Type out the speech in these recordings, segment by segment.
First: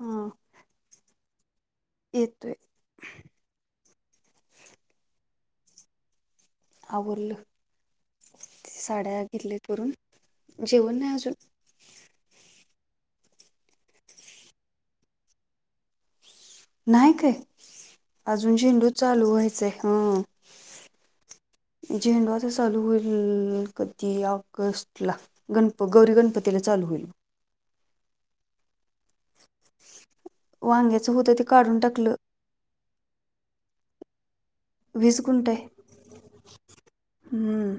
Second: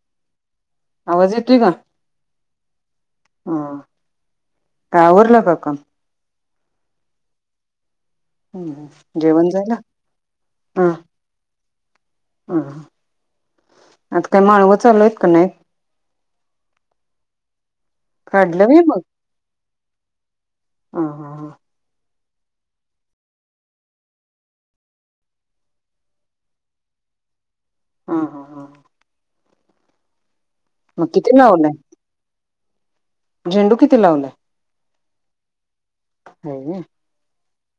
हमम. आवाज येतोय का? येतोय. हम काय आवरल का काम? आवरलं साड्या जेवण घेतल्या झालं? करून जेवण नाही अजून हम आता काय माळवं चालूय आहेत का नाही? नाही काय अजून काढलं व्हय झेंडू चालू व्हायचाय हं. अहहह. झेंडू आता चालू होईल अ कधी ऑगस्ट ला. गणप गौरी गणपतीला चालू होईल. हो हो हो. मग वांग्याचं होतं किती ते लावलाय? काढून टाकलं. झेंडू किती लावलाय? वीस गुंठाये. हो [unintelligible] हम्म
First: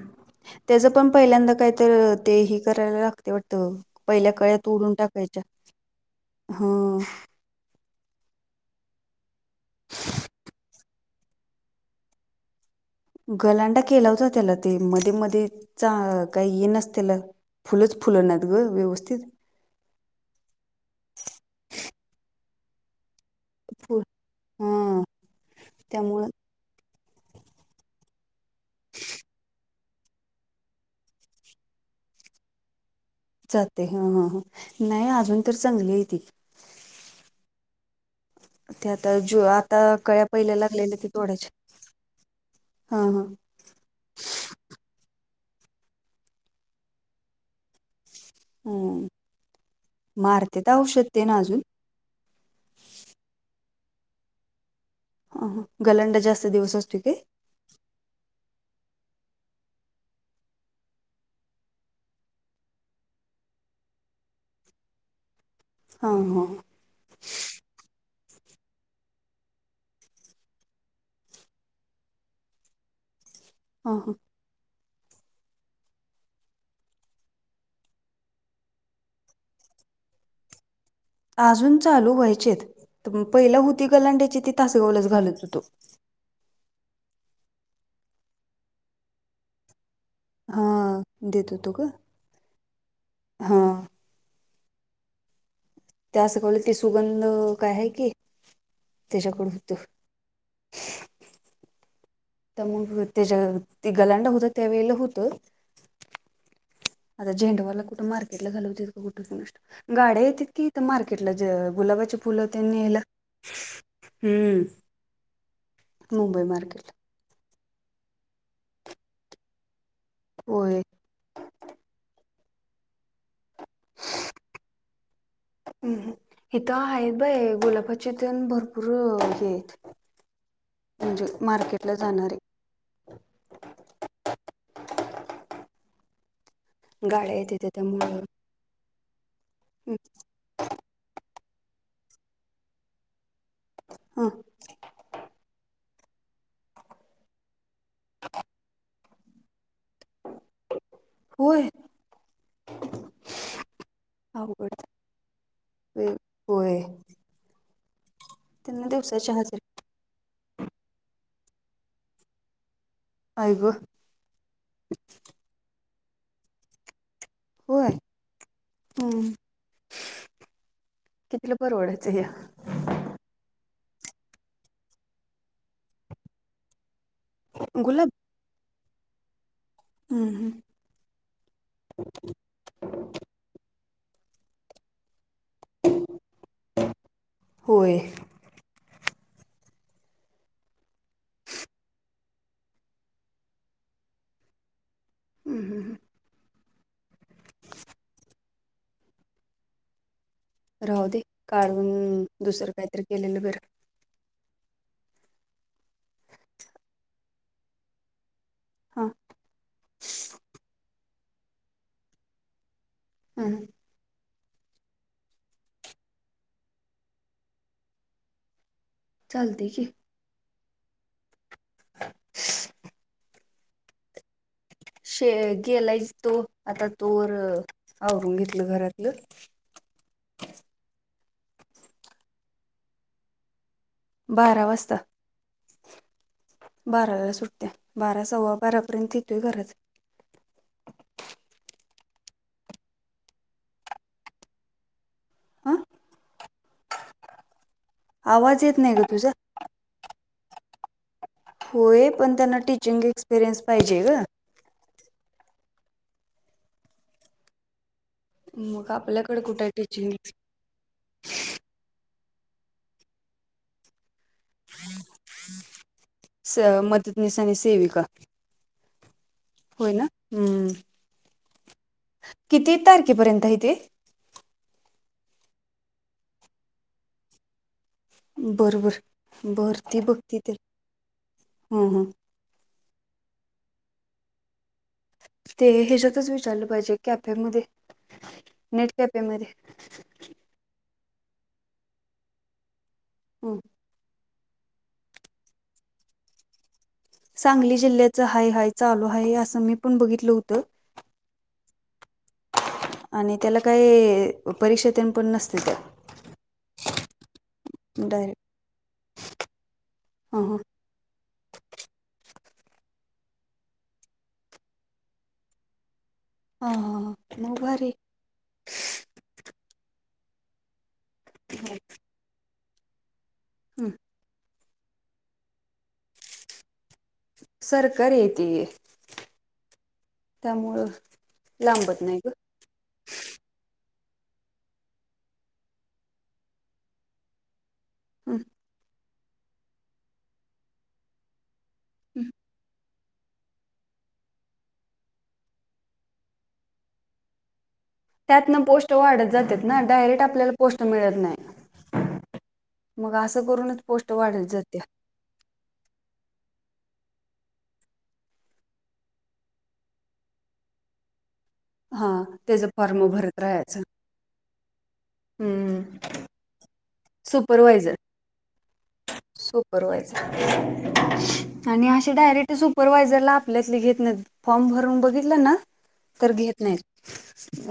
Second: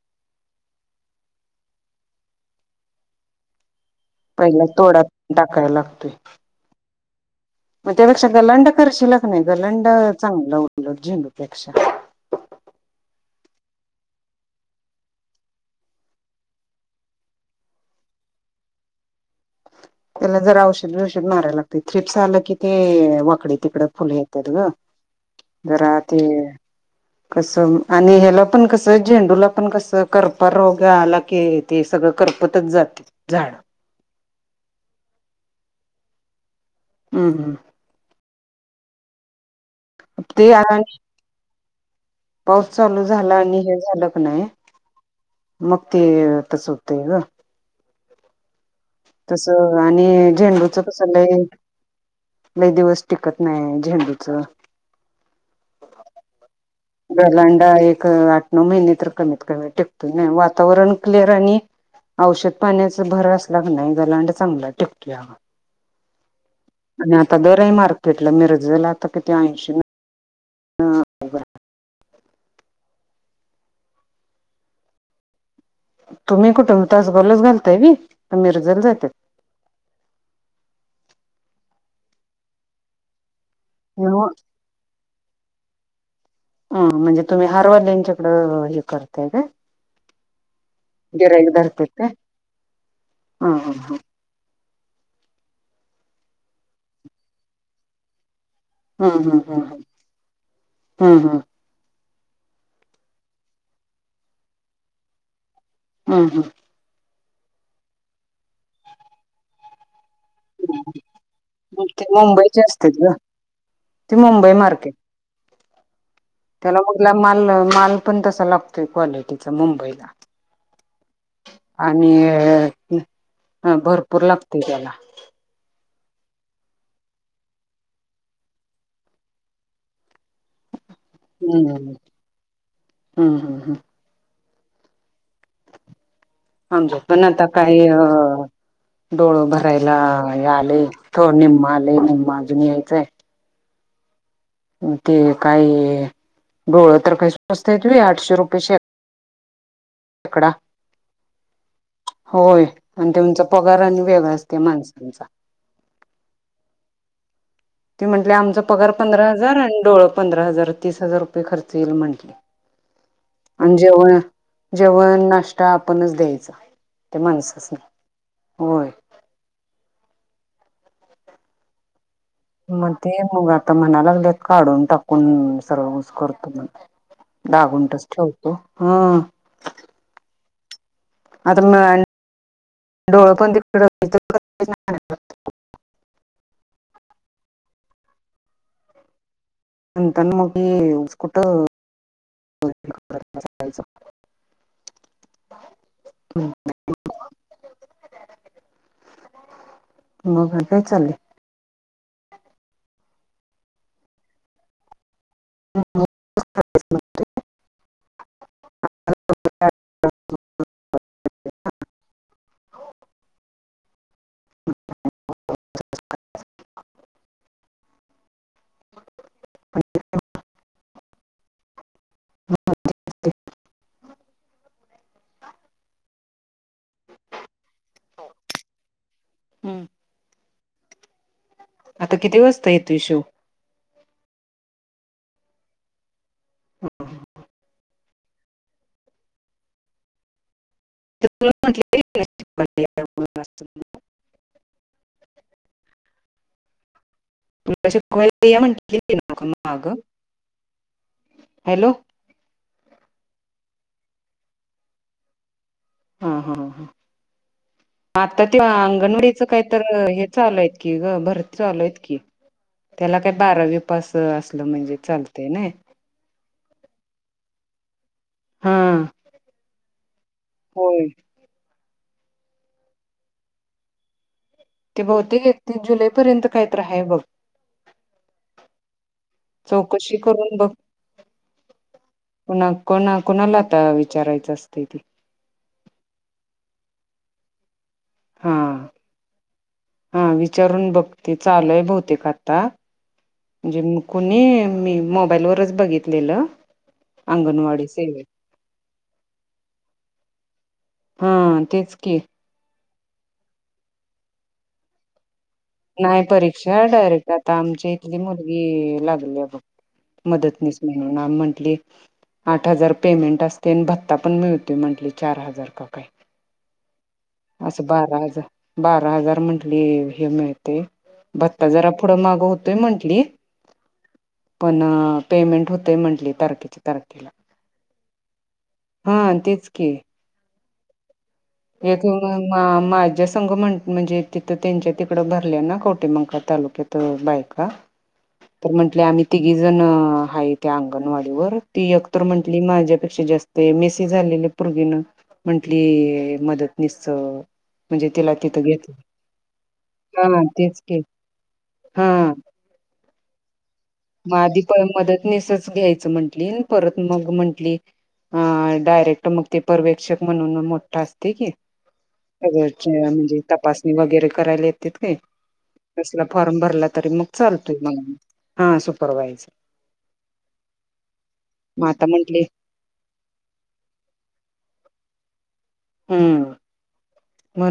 त्याच पण पहिल्यांदा काहीत ते हे करायला लागत ते वाटत पहिल्या कळ्यात पहिला तोडून तोडा टाकायच्या टाकायला लागतोय. हा मग त्यापेक्षा गलंंड करशिला का नाय गलंड चांगलं उलट झेंडूपेक्षा गलांडा केला होता त्याला ते मध्ये मध्ये चा काही हे नसतेल. फुलंच फुल नाहीत ग व्यवस्थित. त्याला जरा औषध बिवषध मारायला लागते थ्रिपस आलं कि ते वाकडे तिकड फुल येतात ग हा जरा ते त्यामुळं [inaudible] कसं आणि ह्याला पण कसं झेंडूला पण कसं करपा रोग आला की ते सगळं करपतच जात. जाते ह ह ह नाही अजून तर चांगली आहे ती. हम्म हम. ते आता जो आता कळ्या ते पहिल्या आणि लागलेल्या ते तोडायच्या. पाऊस चालू झाला आणि हे झालं क नाही मग ते तस होतय ग. हम्म. तसं आणि मारते तर झेंडूच कस औषध ते ना लय अजून लय दिवस टिकत नाही झेंडूच अह गलंंड जास्त दिवस असतो काय? गलांडा एक आठ नऊ महिने तर कमीत कमी टिकतो नाही वातावरण क्लिअर आणि औषध पाण्याचा भर असला क नाही गलांड चांगला टिकतोया. हं.. हं... हं. आणि आता दर ए मार्केटला... मिरजेला आता किती ऐंशी नव हां हां... हां तुम्ही कुठं होतास [unintelligible] का मिरजेला जात्यात? अजून चालू व्हायचेत, तर पहिलं होती नव्ह गलांड्याची ती... तासगावलाच घालत होतो हुं... म्हणजे तुम्ही हार वाल्याच्याकडं... हे करताय काय? हा... गिराईक देत होतो धरत्यात गं... काय? हा त्या [unintelligible] सुगंध काय हाय की हंहं... त्याच्याकडे हंहं... होतं हंहं तर मग त्याच्या... ते गलांडं होतं त्यावेळेला होतं हां हां आता झेंडवाला कुठं मार्केटला घालवते का [unintelligible] गाड्या येतेत कि इथं मार्केटला... ज... मग ते गुलाबाचे फुलं... मुंबईचे तेन असत्यात न्यायला... ग ते मुंबई हुं मार्केट. मुंबई मार्केट त्येला माल... माल पण तसा लागतोय क्वालिटीचा, मुंबईला होय आणि... भरपूर लागतंय त्येला हम्म... इथं हायेत बाई... गुलाबाचे तेण... भरपूर हे ऐत म्हणजे मार्केटला जाणारे हुंहुं... हुं. आमच्यात पण, गाड्या आता येतात काय... त्यामुळं डोळ भरायला हे आलंय... थो... निम्म आलंय... निम्म अजून यायचंय हं ते काय... डोळं तर काय स्वस्त ए... आठशे रुपयेचे हेत तुकडा होय होय... अन त्यांचा पगार अन वेगळाच त्या अवघड माणसांचा होय होय ते म्हटले... आमचा त्यांना पगार पंधरा दिवसाची हजार... हजेरी आणि डोळं पंधरा हजार... तीस हजार रुपये खर्च येईल म्हटले, आई आणि गं जेव जेवण, नाश्ता आपणच द्यायचा, त्ये माणसाना होय... हम्म... कितीला परवडायचं ह्य मग ते... मग आता म्हणा लागलेत... काढून, टाकून... सर्व ऊस करतो म्हणून दा गुंठेच गुलाब ठेवतो... हम्म हुं... हुं आता [unintelligible] डोळं पण [unintelligible] होय. म्हणताना मग [unintelligible] कुठं [unintelligible] हुंहुं... हुं. [unintelligible] [inaudible] मग आणि राहू दे... काढून... दुसरं काहीतरी केलेलं बरं [inaudible] [inaudible] हां हुं हुं चालतंय की [inaudible] शे गेलायच तो आता तोवर आवरून घेतलं घरातलं. हम्म आता किती वाजता येतो य शोव. बारा वाजता. बाराला सुटत्या बारा सव्वा बारापर्यंत येतोय घरात. म्ह [unintelligible] प्रस्तत [unintelligible] हा. न आग [unintelligible] आवाज येत नाही म्हटली ग होती तुझा ना माग. हॅलो होय पण त्यांना टीचिंग एक्सपिरियन्स पाहिजे ग. हा हा ह आता ते मग आपल्याकडे अंगणवाडीचं काही कुठे तर टीचिंग हे चालू आहेत. ग भरती चालूयत की त्याला काय बारावी पास अस स मदतनीस आणि सेविका. हा होयना. होय. किती तारखेपर्यंत आहे तेे. ते बहुते ती जुलैपर्यंत काहीत राहाय बघ. बरबर बर त चौकशी बघती ते ह ह. कणा कोणा कुणाला आता विचारायचं असते. ते ह्याच्यातच विचारलं पाहिजे कॅपे मध्ये हा नेट कॅपे मध्ये. हा विचारून बघते चालू आहे बहुतेक आता. हम. म्हणजे कुणी मी मोबाईलवरच बघितलेलं. सांगली अंगणवाडी जिल्ह्याच सेवेत हाय हाय चालू हाय असं मी पण बघितलं होतं. हा तेच की. आणि त्याला काही परीक्षा तेण पण नसते त्या‌. नाही परीक्षा डायरेक्ट आता आमच्या इथली डायरेक्ट मुलगी लागली बघ हां हां मदतनिस. नाम म्हंटली. आठ हजार पेमेंट असते आणि भत्ता पण मिळतोय म्हंटली चार हजार का काही. हा हां हां. मग असं भारी बारा हजार बारा हजार म्हंटली हे मिळते. भत्ता जरा पुढं मागं होतोय म्हंटली. हम. पण पेमेंट होत म्हंटली तारखेची. तारखेला सरकारी आहे हा तेच की. तमुळेळ. येथून. मा-माझ्या संघ म्हण -म्हणजे तिथं त्यांच्या तिकडं भरल्या ना कवटेमकाळ तालुक्यात बायका. हं तर म्हंटले आम्ही तिघी जण आहे त्या अंगणवाडीवर. ती एकक्तर हं म्हंटली माझ्यापेक्षा जास्त मेसेज झालेले पोरगीन म्हंटली. मदतनीसच. त्यातन पोस्ट वाढत जातात ना डायरेक्ट हा आपल्याला तेच पोस्ट की मिळत नाही. हा. मग असं करून. मग आधी प मदत नसच घ्यायचं म्हंटली परत मग म्हंटली. अ डायरेक्ट मग ते पर्वेक्षक म्हणून मोठा असते की, हा अग त्याचं फॉर्म भरत म्हणजे राहायचं तपासणी वगैरे करायला येत का हम्म तसला. फॉर्म भरला तरी मग चालतोय सुपरवायझर मग. हा सुपरवायझर सुपरवायझर आणि मग आता असे म्हंटले डायरेक्टप सूप परवाय जर ला आपल्यातली घेत नाहीत फॉर्म भरून बघितलं ना तर हम्म घेत नाहीत.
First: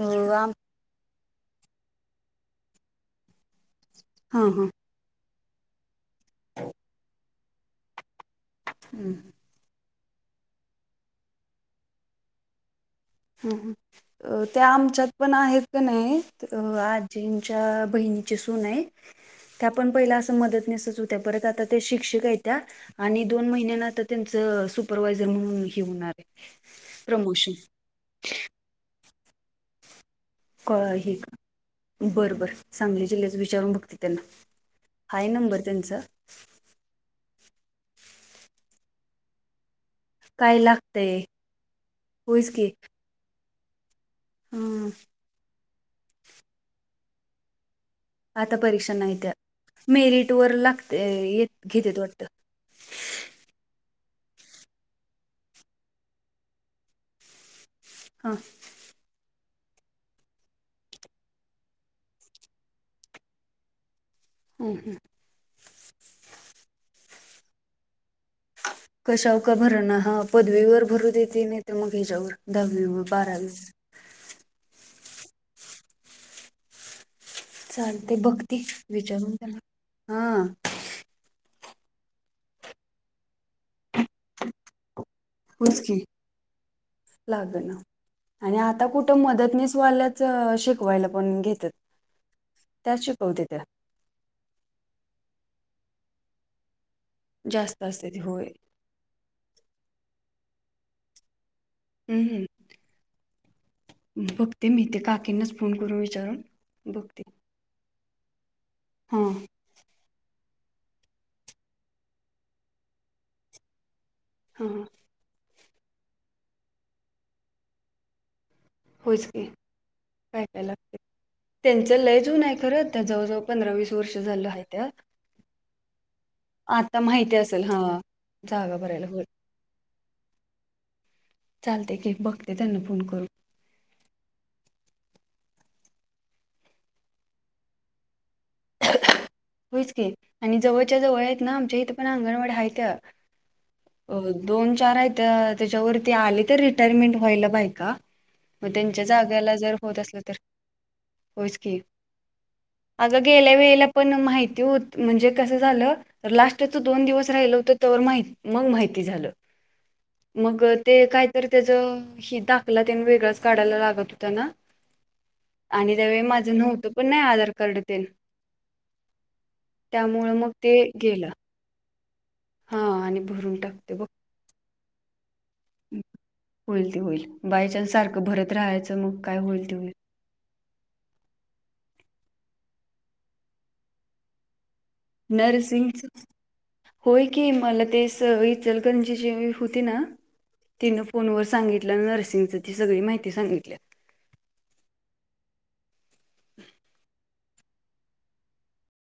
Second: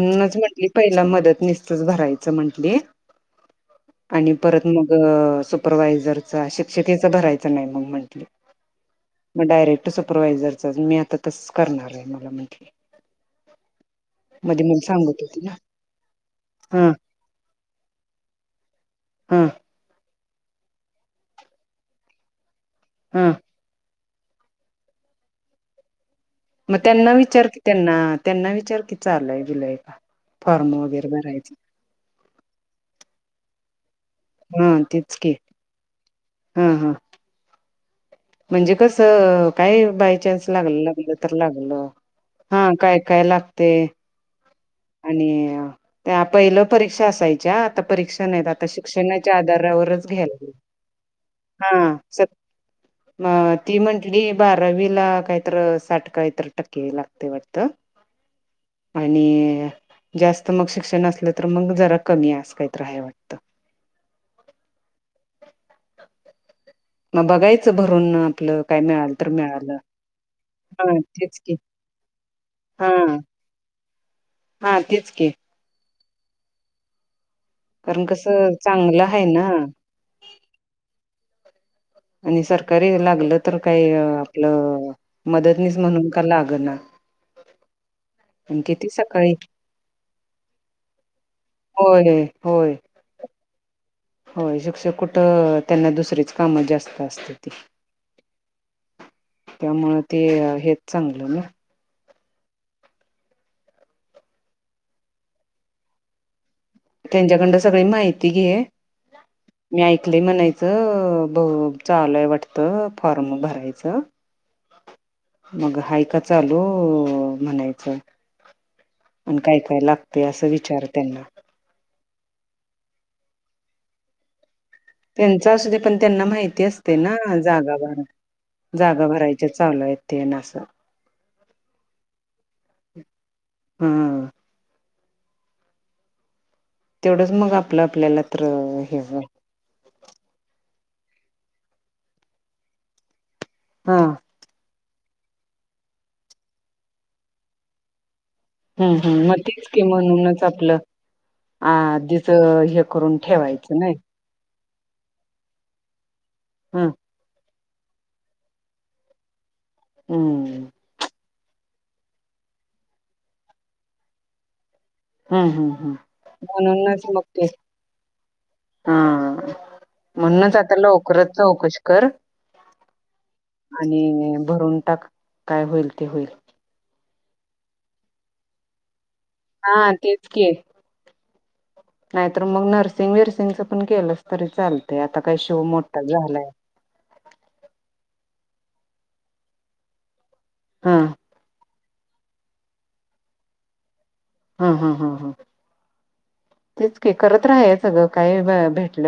अ आम म्हंटली पहिला मदत निसतच भरायचं म्हंटली. आणि हां परत हां मग सुपरवायझरचा- शिक्षिकेचा भरायचं नाही मग म्हंटले. हम्म मग डायरेक्ट सुपरवायझरचाच मी आता तसच करणार आहे मला म्हटले. हम्म -हम्म अ त्या मला आमच्यात सांगत पण होती ना आहेत का नाही हा आजींच्या बहिणीची सून हाय हा पण पहिला अस मदतनिसच होत्या, परत आता त्या शिक्षका आहेत्या आणि हा दोन महिन्यान आ तेचं सुपरवायझर म्हणून हे होणार आहे मग त्यांना विचार प्रमोशन की त्यांना, त्यांना विचार की चालूय- बिलय का? क फॉर्म वगैरे हे का भरायचं बरं -बरं सांगली जिल्ह्याच विचारून बघते. त्यांना, हाय नंबर तेंच हा-हा म्हणजे कसं काय बायचान्स काय लागल- लागतंय लागलं तर लागलं होयच हा काय काय लागतय हम्म आणि त्या पहिल्या परीक्षा असायच्या आता परीक्ष आता परीक्षा नाहीत्या मेरिट घ्यायला वर लागतय- हा घेतेत वाटत. स म ती म्हंटली बारावीला कायतर साठ कायतर टक्के लागतय वाटत. हा [inaudible] आणि जास्त मग शिक्षण असलं तर मग जरा कमी आहे अस काहीतर हाय वाटतं. हं हम्म मग बघायचं भरून आपलं काय मिळा कशावका भरणा हा पदवीवर भरू तेच देेती की नाहीेत मग ह्याच्यावर -दहावी हा व बारावी [inaudible] हा तेच की कारण चालतय कसं बघती चांगलं आहे विचारून ना त्यांला हा [inaudible] आणि सरकारी लागलं तर काही आपलं मदतनीस म्हणून का लागना. लागना. आणि आता कुठं सकाळी मदतनीसवाल्याच शिकवायला पण घेत्यात. होय-हो त्या शिकवतेत्या. होय शिक्षक कुठं त्यांना दुसरीेच काम जास्त असत्याती. जास्त असते ते होय [inaudible] त्यामुंळ ते हेच चांगलं ना. हम्म-हम्म बघते मी ते काकींनाच फोन करून विचारून त्यांच्याकडंन सगळी माहिती घे. हम्म मी ऐकलय म्हणायचं अ ब -चालूय वाटतं फॉर्म भरायचं. हम्म -हम्म मग हायका चालू.. अ म्हणायचं. होच आणि की काय- काय लागतय असं विचार त्यांना तेंच लय जून आहे खरं त्या जवळजवळ पंधरा वीस वर्ष झाल आहे त्यात. तेंचा असू दे पण त्यांना माहित ती असते ना माहिती असेल जागा हा भर भरायला -जागा होय भरायच्या चालूयेत तेन असं चालतय की बघते त्यांना फोन करून हा तेवढंच मग आपलं आपल्याला तर हे होईल. होयच की आणि जवळच्या जवळ आहेत ना आमच्या इथे पण अंगणवाड्या हायत्या हा अ दोन, चार आहेत त्याच्यावरती आली तर रिटायरमेंट व्हायला बायका मग हम्म- त्यांच्या हम्म मग जागेला तेच जर की होत असलं तर म्हणूनच आपलं होयच की आधिच अगं गेल्या वेळेला पण माहिती होत म्हणजे कसं झालं लास्टच हं दोन दिवस राहिलं होतं तवर माहित मंग माहिती झालं मग हम्म ते कायतरी त्याच ही दाखला त्यानं वेगळांच काढायला लागत होता ना हम्म हम्म हम्म आणि त्यावेळी माझं नव्हतं म्हणूनच पण नाय मग ते आधार कार्ड तेनं हा मग म्हणूनच ते आता गेलं लवकरच चौकशी कर हा आणि भरून टाकते बघ आणि भरून टाक काय होईल ते होईल होईल ते होईल बाय चान्स सारखं भरत राहयाचं म हा तेचं की नायतर म नर्सिंग विरसिंगच पण केलंस तरी चाल ते आता काय शिव मोठा नर्सिंगच झालाय. होय की मला ते स इचलकंरची होती ना हा तिनं फोनवर सांगितलं नर्सिंगच ती सगळी माहिती सांगितल्या हा हा हा हा तेच की करत राहयाचं ग काय भ भेटलं